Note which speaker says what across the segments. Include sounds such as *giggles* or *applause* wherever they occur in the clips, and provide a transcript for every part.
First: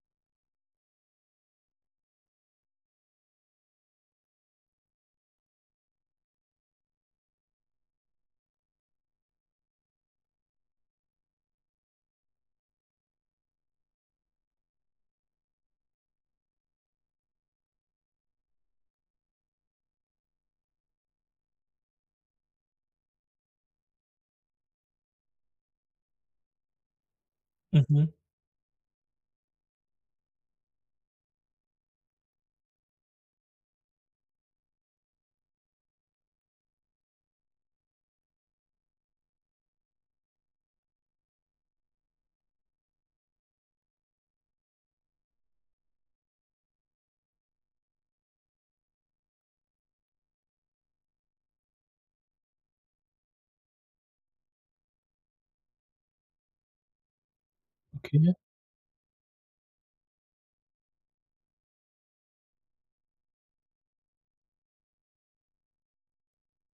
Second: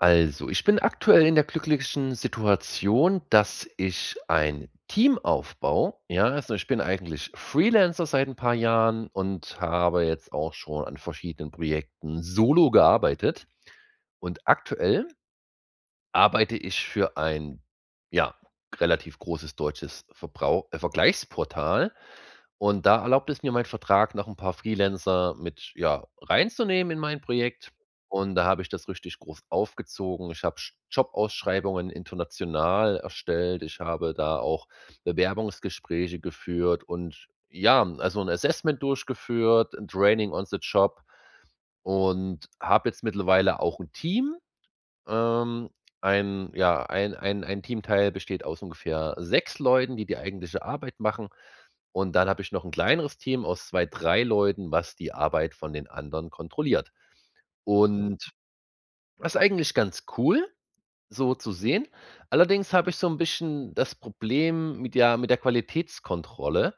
Speaker 1: Also, ich bin aktuell in der glücklichen Situation, dass ich ein Team aufbaue, ja. Also, ich bin eigentlich Freelancer seit 'n paar Jahren und habe jetzt auch schon an verschiedenen Projekten solo gearbeitet. Und aktuell arbeite ich für ein, ja, relativ großes deutsches Verbrauch äh, Vergleichsportal und da erlaubt es mir mein Vertrag, noch 'n paar Freelancer mit, ja, reinzunehmen in mein Projekt
Speaker 2: Mhm.
Speaker 1: und da habe ich das richtig groß aufgezogen. Ich hab J Jobausschreibungen international erstellt. Ich habe da auch Bewerbungsgespräche geführt und ja, also 'n Assessment durchgeführt, 'n Training on the Job und hab jetzt mittlerweile auch 'n Team, ähm, ein, ja, ein ein ein Teamteil besteht aus ungefähr 6 Leuten, die die eigentliche Arbeit machen. Und dann hab ich noch 'n kleineres Team aus 2, 3 Leuten, was die Arbeit von den anderen kontrolliert. Und
Speaker 2: Okay.
Speaker 1: das ist eigentlich ganz cool, so zu sehen. Allerdings habe ich so 'n bisschen das Problem mit, ja, mit der Qualitätskontrolle,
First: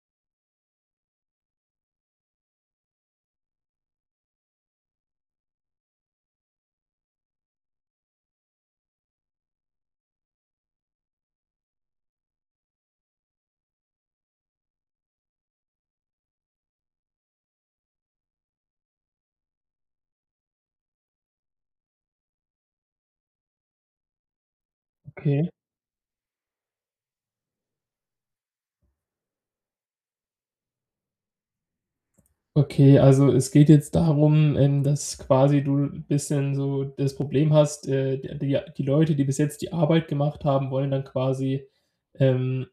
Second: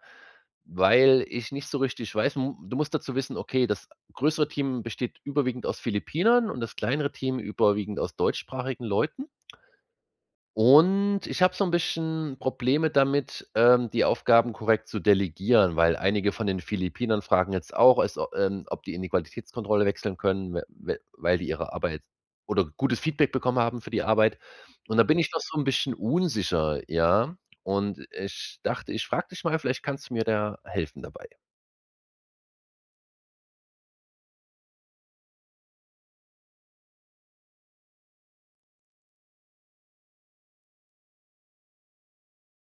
Speaker 1: weil ich nicht so richtig weiß m du musst dazu wissen, okay, das größere Team besteht überwiegend aus Philippinern und das kleinere Team überwiegend aus deutschsprachigen Leuten und ich hab so 'n bisschen Probleme damit, ähm, die Aufgaben korrekt zu delegieren, weil einige von den Philippinern fragen jetzt auch, es au es ähm, ob die in die Qualitätskontrolle wechseln können, w w weil die ihre Arbeit oder gutes Feedback bekommen haben für die Arbeit. Und da bin ich noch
Speaker 2: Okay.
Speaker 1: so 'n bisschen unsicher, ja? Und ich dachte, ich frag dich mal, vielleicht kannst du mir da helfen dabei.
Speaker 2: Okay, also es geht jetzt darum, ähm, dass quasi du bisschen so das Problem hast, äh, die die ja die Leute, die bis jetzt die Arbeit gemacht haben, wollen dann quasi, ähm,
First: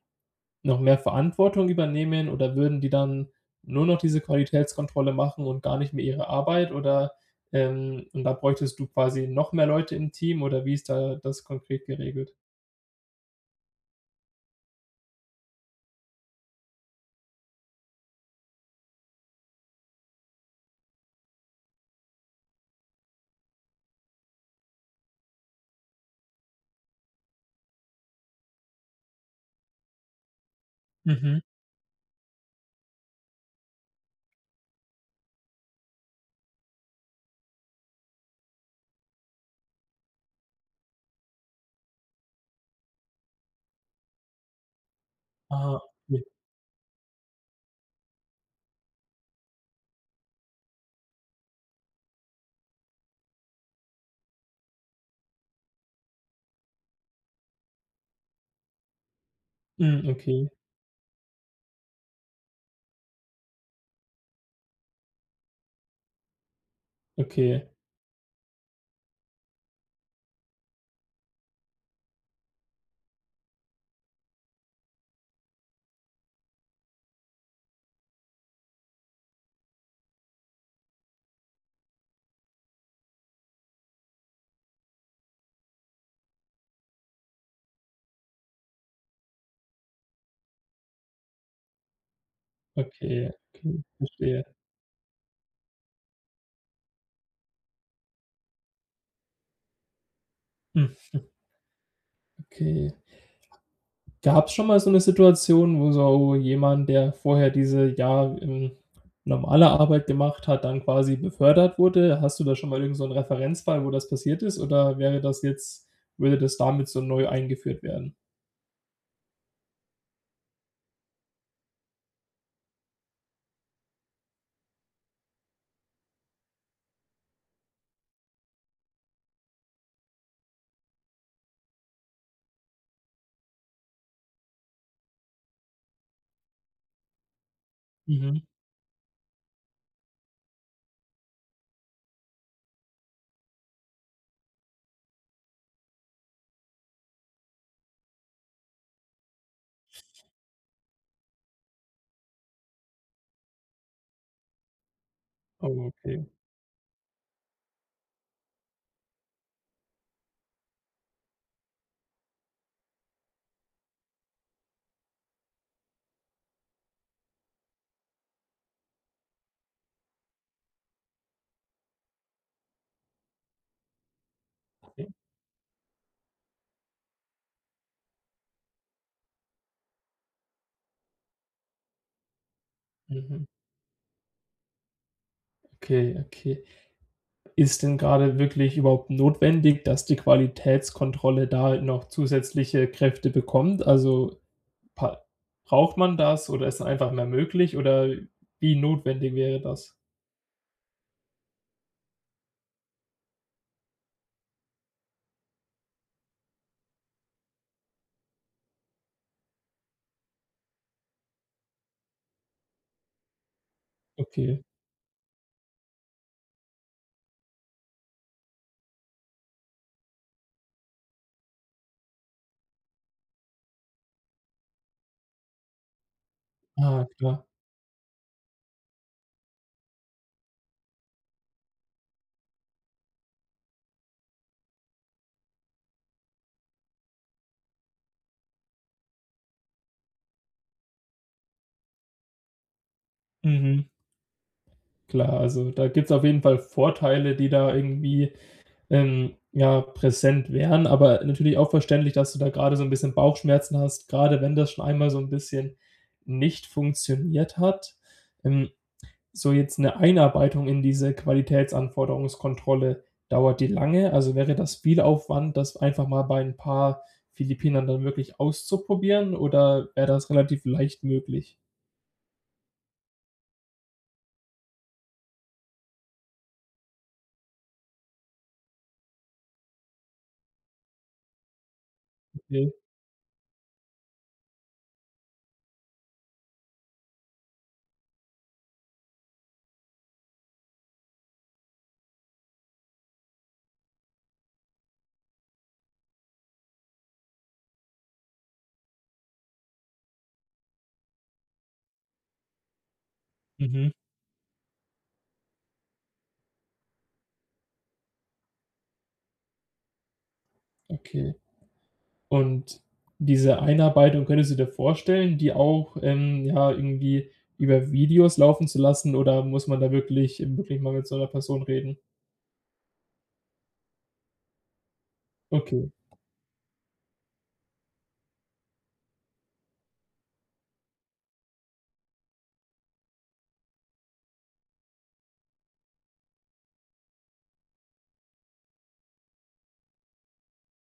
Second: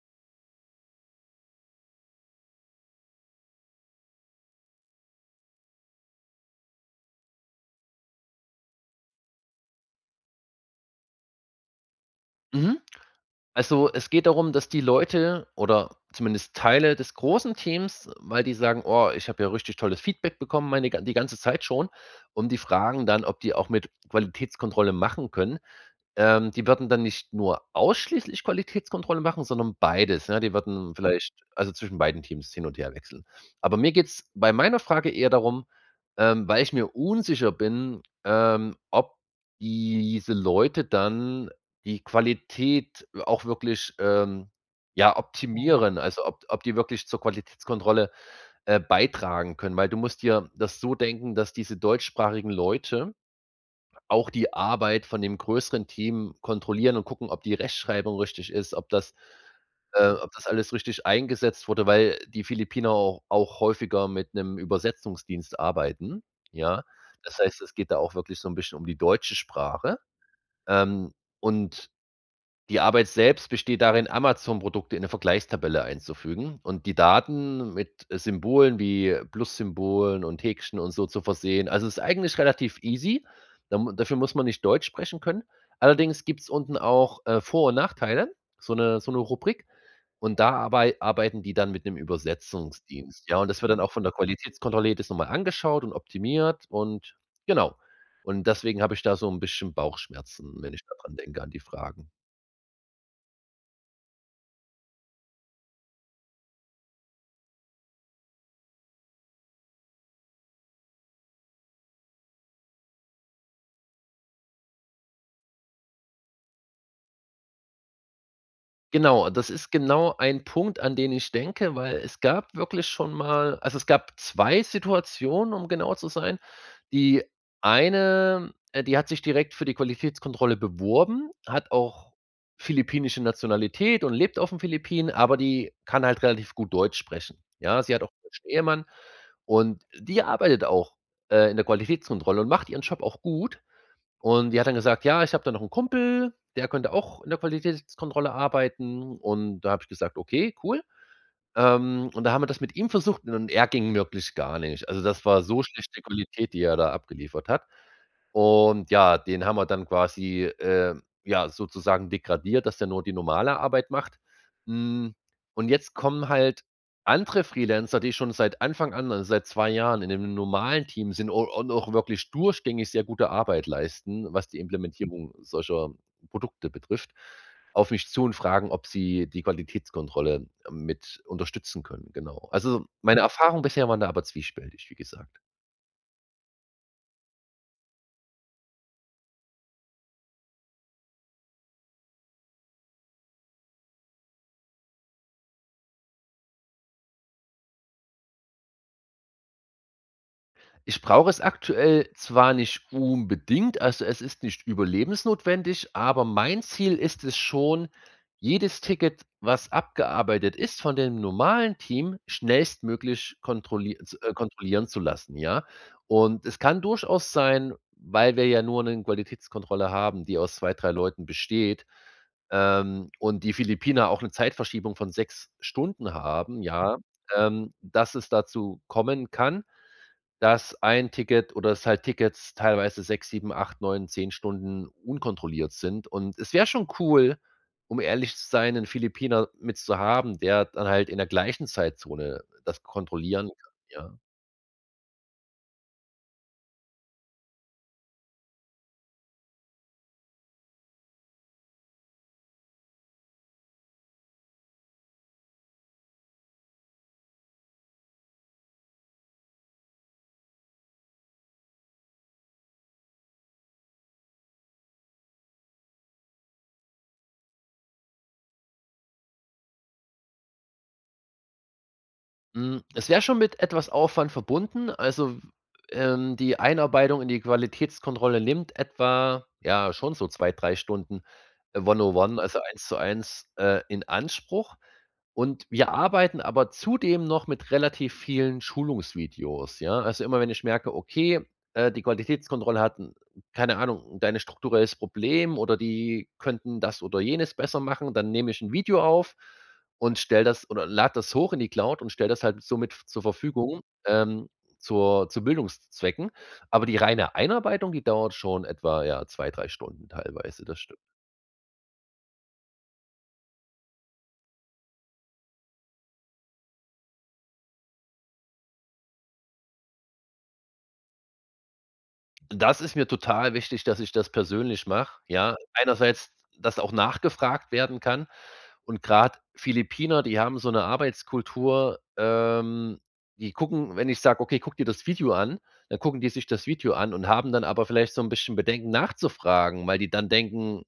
Speaker 2: noch mehr Verantwortung übernehmen oder würden die dann nur noch diese Qualitätskontrolle machen und gar nicht mehr ihre Arbeit oder, ähm und da bräuchtest du quasi noch mehr Leute im Team oder wie ist da das konkret geregelt?
Speaker 1: Mhm. Also es geht darum, dass die Leute oder zumindest Teile des großen Teams weil die sagen: „Oha, ich hab ja richtig tolles Feedback bekommen, meine die ganze Zeit schon", und die fragen dann, ob die auch mit Qualitätskontrolle machen können. Ähm, die würden dann nicht nur ausschließlich Qualitätskontrolle machen, sondern beides, ne. Die würden vielleicht
Speaker 2: Mhm.
Speaker 1: also zwischen beiden Teams hin und her wechseln. Aber mir geht's bei meiner Frage eher darum, ähm, weil ich mir unsicher bin, ähm, ob diese Leute dann die Qualität auch wirklich, ähm, ja,
Speaker 2: Ah,
Speaker 1: optimieren,
Speaker 2: g
Speaker 1: also ob ob die wirklich zur Qualitätskontrolle, äh, beitragen können, weil du musst dir das so denken, dass diese deutschsprachigen Leute auch die Arbeit von dem größeren Team kontrollieren und gucken, ob die Rechtschreibung richtig ist, ob das
Speaker 2: Mhm.
Speaker 1: äh, ob das
Speaker 2: Okay.
Speaker 1: alles richtig eingesetzt wurde, weil die Philippiner au auch häufiger mit 'nem Übersetzungsdienst arbeiten, ja? Das heißt,
Speaker 2: Okay.
Speaker 1: es geht da auch wirklich so 'n bisschen um die deutsche Sprache, ähm, und die Arbeit selbst besteht darin, Amazon-Produkte in 'ne Vergleichstabelle einzufügen und die Daten mit Symbolen wie Plus-Symbolen und Häkchen und so zu versehen. Also, es ist eigentlich relativ easy, da m dafür muss man nicht Deutsch sprechen können. Allerdings gibt's unten auch, äh, Vor und Nachteile, so 'ne so 'ne Rubrik, und da arbei arbeiten die dann mit 'nem Übersetzungsdienst.
Speaker 2: Okay,
Speaker 1: Ja, und das wird dann
Speaker 2: Okay.
Speaker 1: auch von der
Speaker 2: Verstehe.
Speaker 1: Qualitätskontrolle jedes nochmal angeschaut und optimiert und genau. Und deswegen hab ich da so 'n bisschen Bauchschmerzen, wenn ich da dran
Speaker 2: *giggles*
Speaker 1: denke, an die Fragen.
Speaker 2: Okay. Gab's schon mal so 'ne Situation, wo so wo jemand, der vorher diese, ja, ähm, normale Arbeit gemacht hat, dann quasi befördert wurde. Hast du da schon mal irgend so 'nen Referenzfall, wo das passiert ist, oder wäre das jetzt würde das damit so neu eingeführt werden?
Speaker 1: Genau, das ist genau ein Punkt, an den ich denke, weil es gab wirklich schon mal also, es gab 2 Situationen, um genau zu sein. Die eine, äh, die hat sich direkt für die Qualitätskontrolle beworben, hat auch philippinische Nationalität und lebt auf den Philippinen, aber die kann halt relativ gut Deutsch sprechen, ja? Sie hat auch 'nen
Speaker 2: Mhm.
Speaker 1: deutschen Ehemann. Und die arbeitet auch, äh, in der Qualitätskontrolle und macht ihren Job auch gut. Und die hat dann gesagt: „Ja, ich hab da noch 'n Kumpel, der könnte auch in der Qualitätskontrolle arbeiten.“ Und da hab ich gesagt: „Okay, cool.“ Ähm, und da haben wir das mit ihm versucht, und er ging wirklich gar nicht. Also, das war so
Speaker 2: Oh,
Speaker 1: schlechte
Speaker 2: okay.
Speaker 1: Qualität, die er da abgeliefert hat. Und ja, den haben wir dann quasi, äh, ja, sozusagen degradiert, dass der nur die normale Arbeit macht. Mhm, und jetzt kommen halt andere Freelancer, die schon seit Anfang an, also seit 2 Jahren in dem normalen Team sind un und auch wirklich durchgängig sehr gute Arbeit leisten, was die
Speaker 2: Okay.
Speaker 1: Implementierung solcher Produkte betrifft, auf mich zu und fragen, ob sie die Qualitätskontrolle mit unterstützen können, genau. Also, meine
Speaker 2: Mhm.
Speaker 1: Erfahrung bisher waren da aber zwiespältig, wie gesagt.
Speaker 2: Okay okay. Ist denn grade wirklich überhaupt notwendig, dass die Qualitätskontrolle da noch zusätzliche Kräfte bekommt? Also, pa braucht man das, oder ist da einfach mehr möglich, oder wie notwendig wäre das?
Speaker 1: Ich brauche es aktuell zwar nicht unbedingt, also es ist nicht überlebensnotwendig, aber mein Ziel ist es schon, jedes Ticket, was abgearbeitet ist, von dem normalen Team schnellstmöglich kontrolli
Speaker 2: Okay.
Speaker 1: z-kontrollieren zu lassen, ja. Und es kann durchaus sein, weil wir ja nur 'ne Qualitätskontrolle haben, die aus 2, 3 Leuten besteht, ähm, und die Philippiner auch 'ne Zeitverschiebung von 6 Stunden haben, ja,
Speaker 2: Ja, klar.
Speaker 1: ähm, dass es dazu kommen kann, dass ein Ticket oder, dass halt Tickets teilweise 6, 7, 8, 9, 10 Stunden unkontrolliert sind und es wär schon cool, um ehrlich zu sein, 'nen Philippiner mitzuhaben, der dann halt in der gleichen Zeitzone das kontrollieren kann,
Speaker 2: Mhm.
Speaker 1: ja.
Speaker 2: Klar, also da gibt's auf jeden Fall Vorteile, die da irgendwie ähm, ja, präsent wären. Aber natürlich auch verständlich, dass du da grade so 'n bisschen Bauchschmerzen hast, grade wenn das schon einmal so 'n bisschen nicht funktioniert hat. Ähm, so jetzt 'ne Einarbeitung in diese Qualitätsanforderungskontrolle, dauert die lange? Also, wäre das viel Aufwand, das einfach mal bei 'n paar Philippinern dann wirklich auszuprobieren oder wär das relativ leicht möglich?
Speaker 1: Mhm, es wäre schon mit etwas Aufwand verbunden. Also, w ähm, die Einarbeitung in die Qualitätskontrolle nimmt etwa ja, schon so 2, 3 Stunden one-on-one, also
Speaker 2: Okay.
Speaker 1: eins zu eins, äh, in Anspruch. Und, wir arbeiten aber zudem noch mit relativ vielen Schulungsvideos, ja? Also, immer wenn ich merke, okay, äh, die Qualitätskontrolle hat 'n keine Ahnung da ein strukturelles Problem, oder die könnten das oder jenes besser machen, dann nehme ich 'n Video auf und stelle das, oder lade das hoch in die Cloud und stelle das halt somit zur Verfügung,
Speaker 2: Mhm.
Speaker 1: ähm, zur zu Bildungszwecken. Aber die reine Einarbeitung, die dauert schon etwa, ja, 2, 3 Stunden teilweise. Das stimmt.
Speaker 2: Okay. Und, diese Einarbeitung könntest du dir vorstellen, die auch, ähm, ja, irgendwie über Videos laufen zu lassen, oder muss man da wirklich, eben wirklich mal mit so 'ner Person reden?
Speaker 1: Das ist mir total wichtig, dass ich das persönlich mach, ja.
Speaker 2: Okay.
Speaker 1: Einerseits, dass auch nachgefragt werden kann. Und grad Philippiner, die haben so 'ne Arbeitskultur, ähm, die gucken, wenn ich sag: „Okay, guck dir das Video an“, dann gucken die sich das Video an und haben dann aber vielleicht so 'n bisschen Bedenken nachzufragen, weil die dann denken,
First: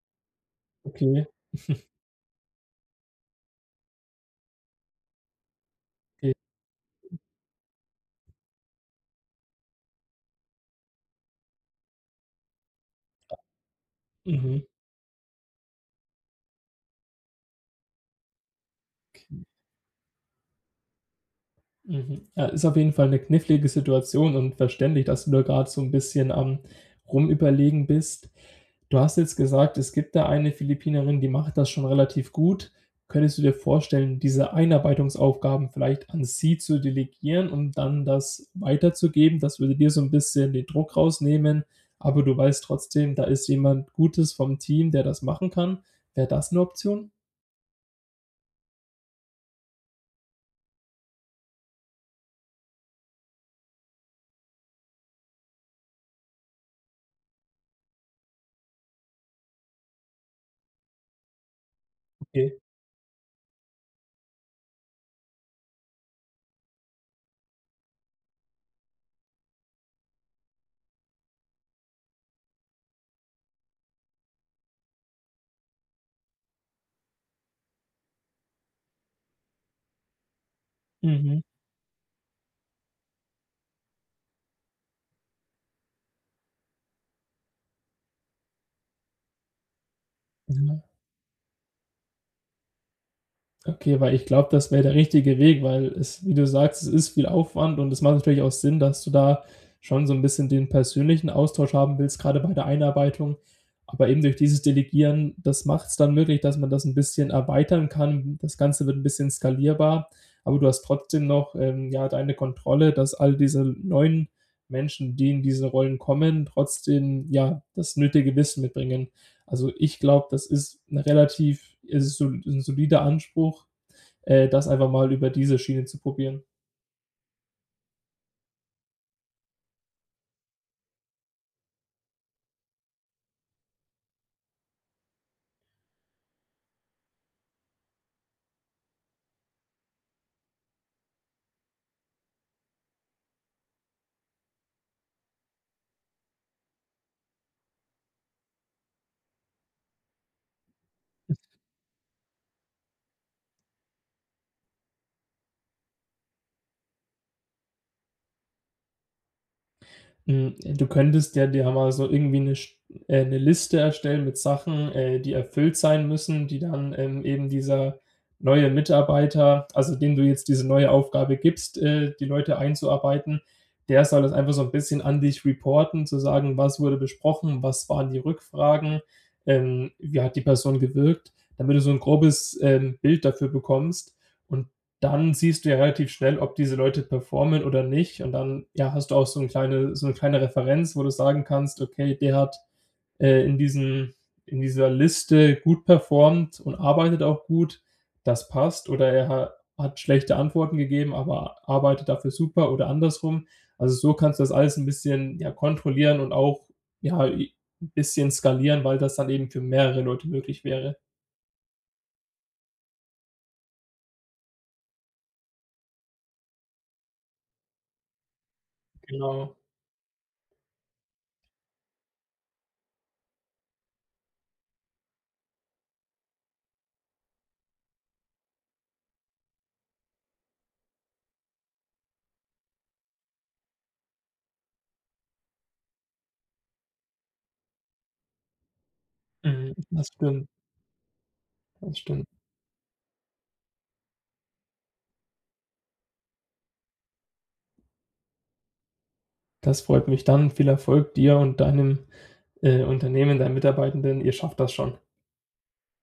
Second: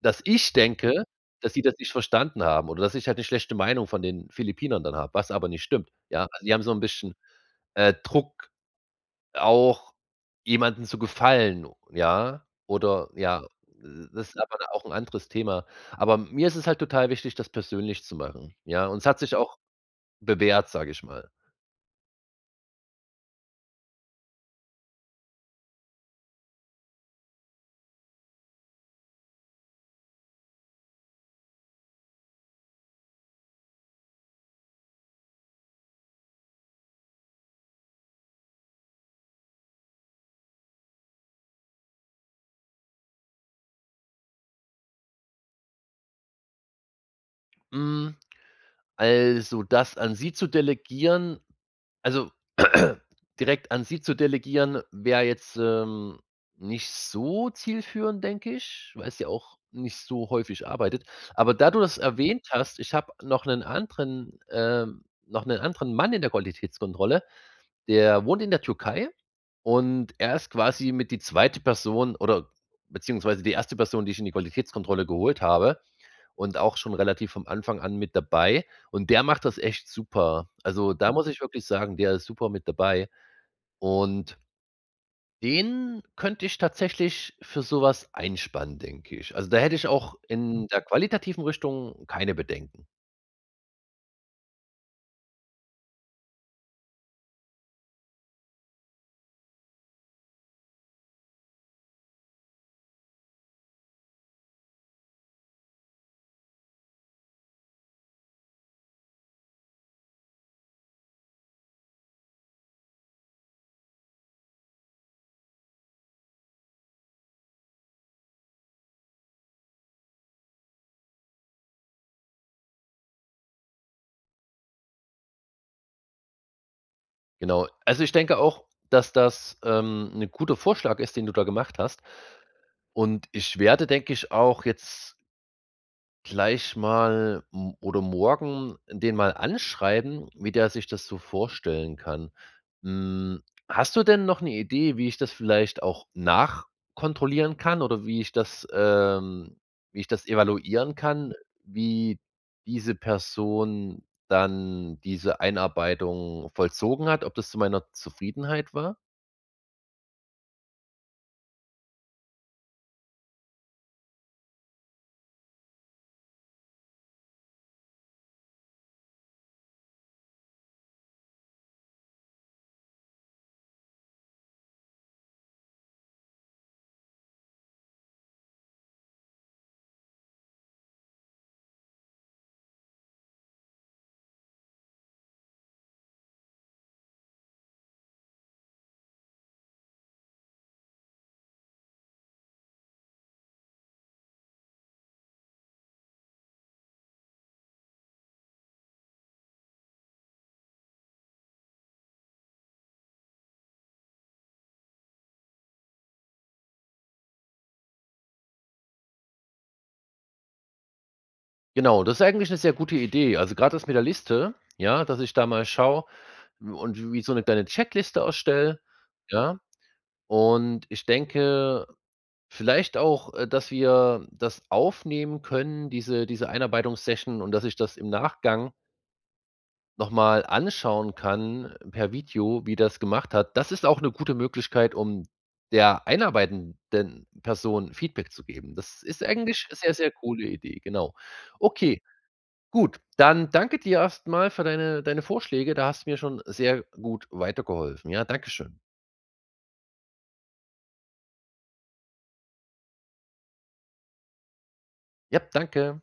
Speaker 1: dass ich denke,
Speaker 2: Okay.
Speaker 1: dass sie das
Speaker 2: *chuckles*
Speaker 1: nicht verstanden haben oder dass ich halt 'ne schlechte Meinung von den Philippinern dann hab, was aber nicht stimmt, ja?
Speaker 2: Okay.
Speaker 1: Also die haben so 'n bisschen,
Speaker 2: Mhm.
Speaker 1: äh, Druck, auch jemanden zu gefallen, ja? Oder ja, m m das ist aber
Speaker 2: Mhm.
Speaker 1: dann auch 'n anderes Thema. Aber mir ist es halt total wichtig, das persönlich zu machen, ja? Und es hat sich
Speaker 2: Okay.
Speaker 1: auch bewährt, sage ich mal.
Speaker 2: Mhm. Äh, ist auf jeden Fall 'ne knifflige Situation und verständlich, dass du da grad so 'n bisschen am Rumüberlegen bist. Du hast jetzt gesagt, es gibt da eine Philippinerin, die macht das schon relativ gut. Könntest du dir vorstellen, diese Einarbeitungsaufgaben vielleicht an sie zu delegieren und dann das weiterzugeben? Das würde dir so 'n bisschen den Druck rausnehmen, aber du weißt trotzdem, da ist jemand Gutes vom Team, der das machen kann. Wär das 'ne Option?
Speaker 1: Mhm, also, das an sie zu delegieren also *clears throat* direkt an sie zu delegieren wär jetzt, ähm, nicht so zielführend, denke ich, weil sie ja auch nicht so häufig arbeitet. Aber da du das erwähnt
Speaker 2: Okay.
Speaker 1: hast, ich hab noch 'nen anderen ähm, noch 'nen anderen Mann in der Qualitätskontrolle. Der wohnt in der Türkei und er ist quasi mit die zweite Person, oder beziehungsweise die erste Person, die ich in die Qualitätskontrolle geholt habe und auch schon relativ vom Anfang an mit dabei und der macht das echt super. Also, da muss ich
Speaker 2: Mhm.
Speaker 1: wirklich sagen, der ist super mit dabei und den könnte ich tatsächlich für so was einspannen, denke ich. Also, da hätte ich auch in der
Speaker 2: Ja.
Speaker 1: qualitativen Richtung keine Bedenken.
Speaker 2: Okay, weil ich glaub, das wär der richtige Weg, weil es wie du sagst, es ist viel Aufwand und das macht natürlich auch Sinn, dass du da schon so 'n bisschen den persönlichen Austausch haben willst, grade bei der Einarbeitung. Aber eben durch dieses Delegieren, das macht's dann möglich, dass man das 'n bisschen erweitern kann. Das Ganze wird 'n bisschen skalierbar, aber du hast trotzdem noch ähm, ja, deine Kontrolle, dass all diese neuen Menschen, die in diese Rollen kommen, trotzdem, ja, das nötige Wissen mitbringen. Also ich glaub, das ist 'ne relativ es ist sol 'n solider Anspruch, äh, das einfach mal über diese Schiene zu probieren.
Speaker 1: Genau. Also, ich denke auch, dass das ähm, 'ne gute Vorschlag ist, den du da gemacht hast und ich werde, denke ich, auch jetzt gleich mal m oder morgen den mal anschreiben, wie der sich das so vorstellen kann. Mhm, hast du denn noch 'ne Idee, wie ich das vielleicht auch nachkontrollieren kann oder wie ich das ähm wie ich das evaluieren kann, wie diese Person dann diese Einarbeitung vollzogen hat, ob das zu meiner Zufriedenheit war?
Speaker 2: Mhm, du könntest ja dir einmal so irgendwie 'ne Sch äh, 'ne Liste erstellen mit Sachen, äh, die erfüllt sein müssen, die dann ähm, eben dieser neue Mitarbeiter, also, dem du jetzt diese neue Aufgabe gibst, äh, die Leute einzuarbeiten, der soll das einfach so 'n bisschen an dich reporten, zu sagen: „Was wurde besprochen? Was waren die Rückfragen? Ähm, wie hat die Person gewirkt“? Damit du so 'n grobes ähm, Bild dafür bekommst und dann siehst du ja relativ schnell, ob diese Leute performen oder nicht und dann, ja, hast du auch so 'n kleine so 'ne kleine Referenz, wo du sagen kannst: „Okay, der hat äh, in diesem in dieser Liste gut performt und arbeitet auch gut, das passt“, oder: „Er ha hat schlechte Antworten gegeben, aber arbeitet dafür super oder andersrum“. Also so kannst du das alles 'n bisschen, ja, kontrollieren und auch, ja, I bisschen skalieren, weil das dann eben für mehrere Leute möglich wäre.
Speaker 1: Genau, das ist eigentlich 'ne sehr gute Idee. Also gerade ist mit der Liste, ja, dass ich da mal schaue und wie so 'ne kleine Checkliste erstelle,
Speaker 2: Genau.
Speaker 1: ja. Und ich denke vielleicht auch, äh dass wir das aufnehmen können, diese diese Einarbeitungs-Session und, dass ich das im Nachgang noch mal anschauen kann per Video, wie das gemacht hat. Das ist auch 'ne gute Möglichkeit, um der einarbeitenden Person Feedback zu geben. Das ist 'ne eigentlich
Speaker 2: Mhm,
Speaker 1: sehr,
Speaker 2: das
Speaker 1: sehr coole
Speaker 2: stimmt.
Speaker 1: Idee, genau.
Speaker 2: Das
Speaker 1: Okay,
Speaker 2: stimmt.
Speaker 1: gut, dann danke dir erst mal für deine deine Vorschläge. Da hast du mir schon sehr gut weitergeholfen, ja. Dankeschön.
Speaker 2: Das freut mich dann. Viel Erfolg dir und deinem, äh, Unternehmen, dein Mitarbeitenden. Ihr schafft das schon.
Speaker 1: Ja, danke.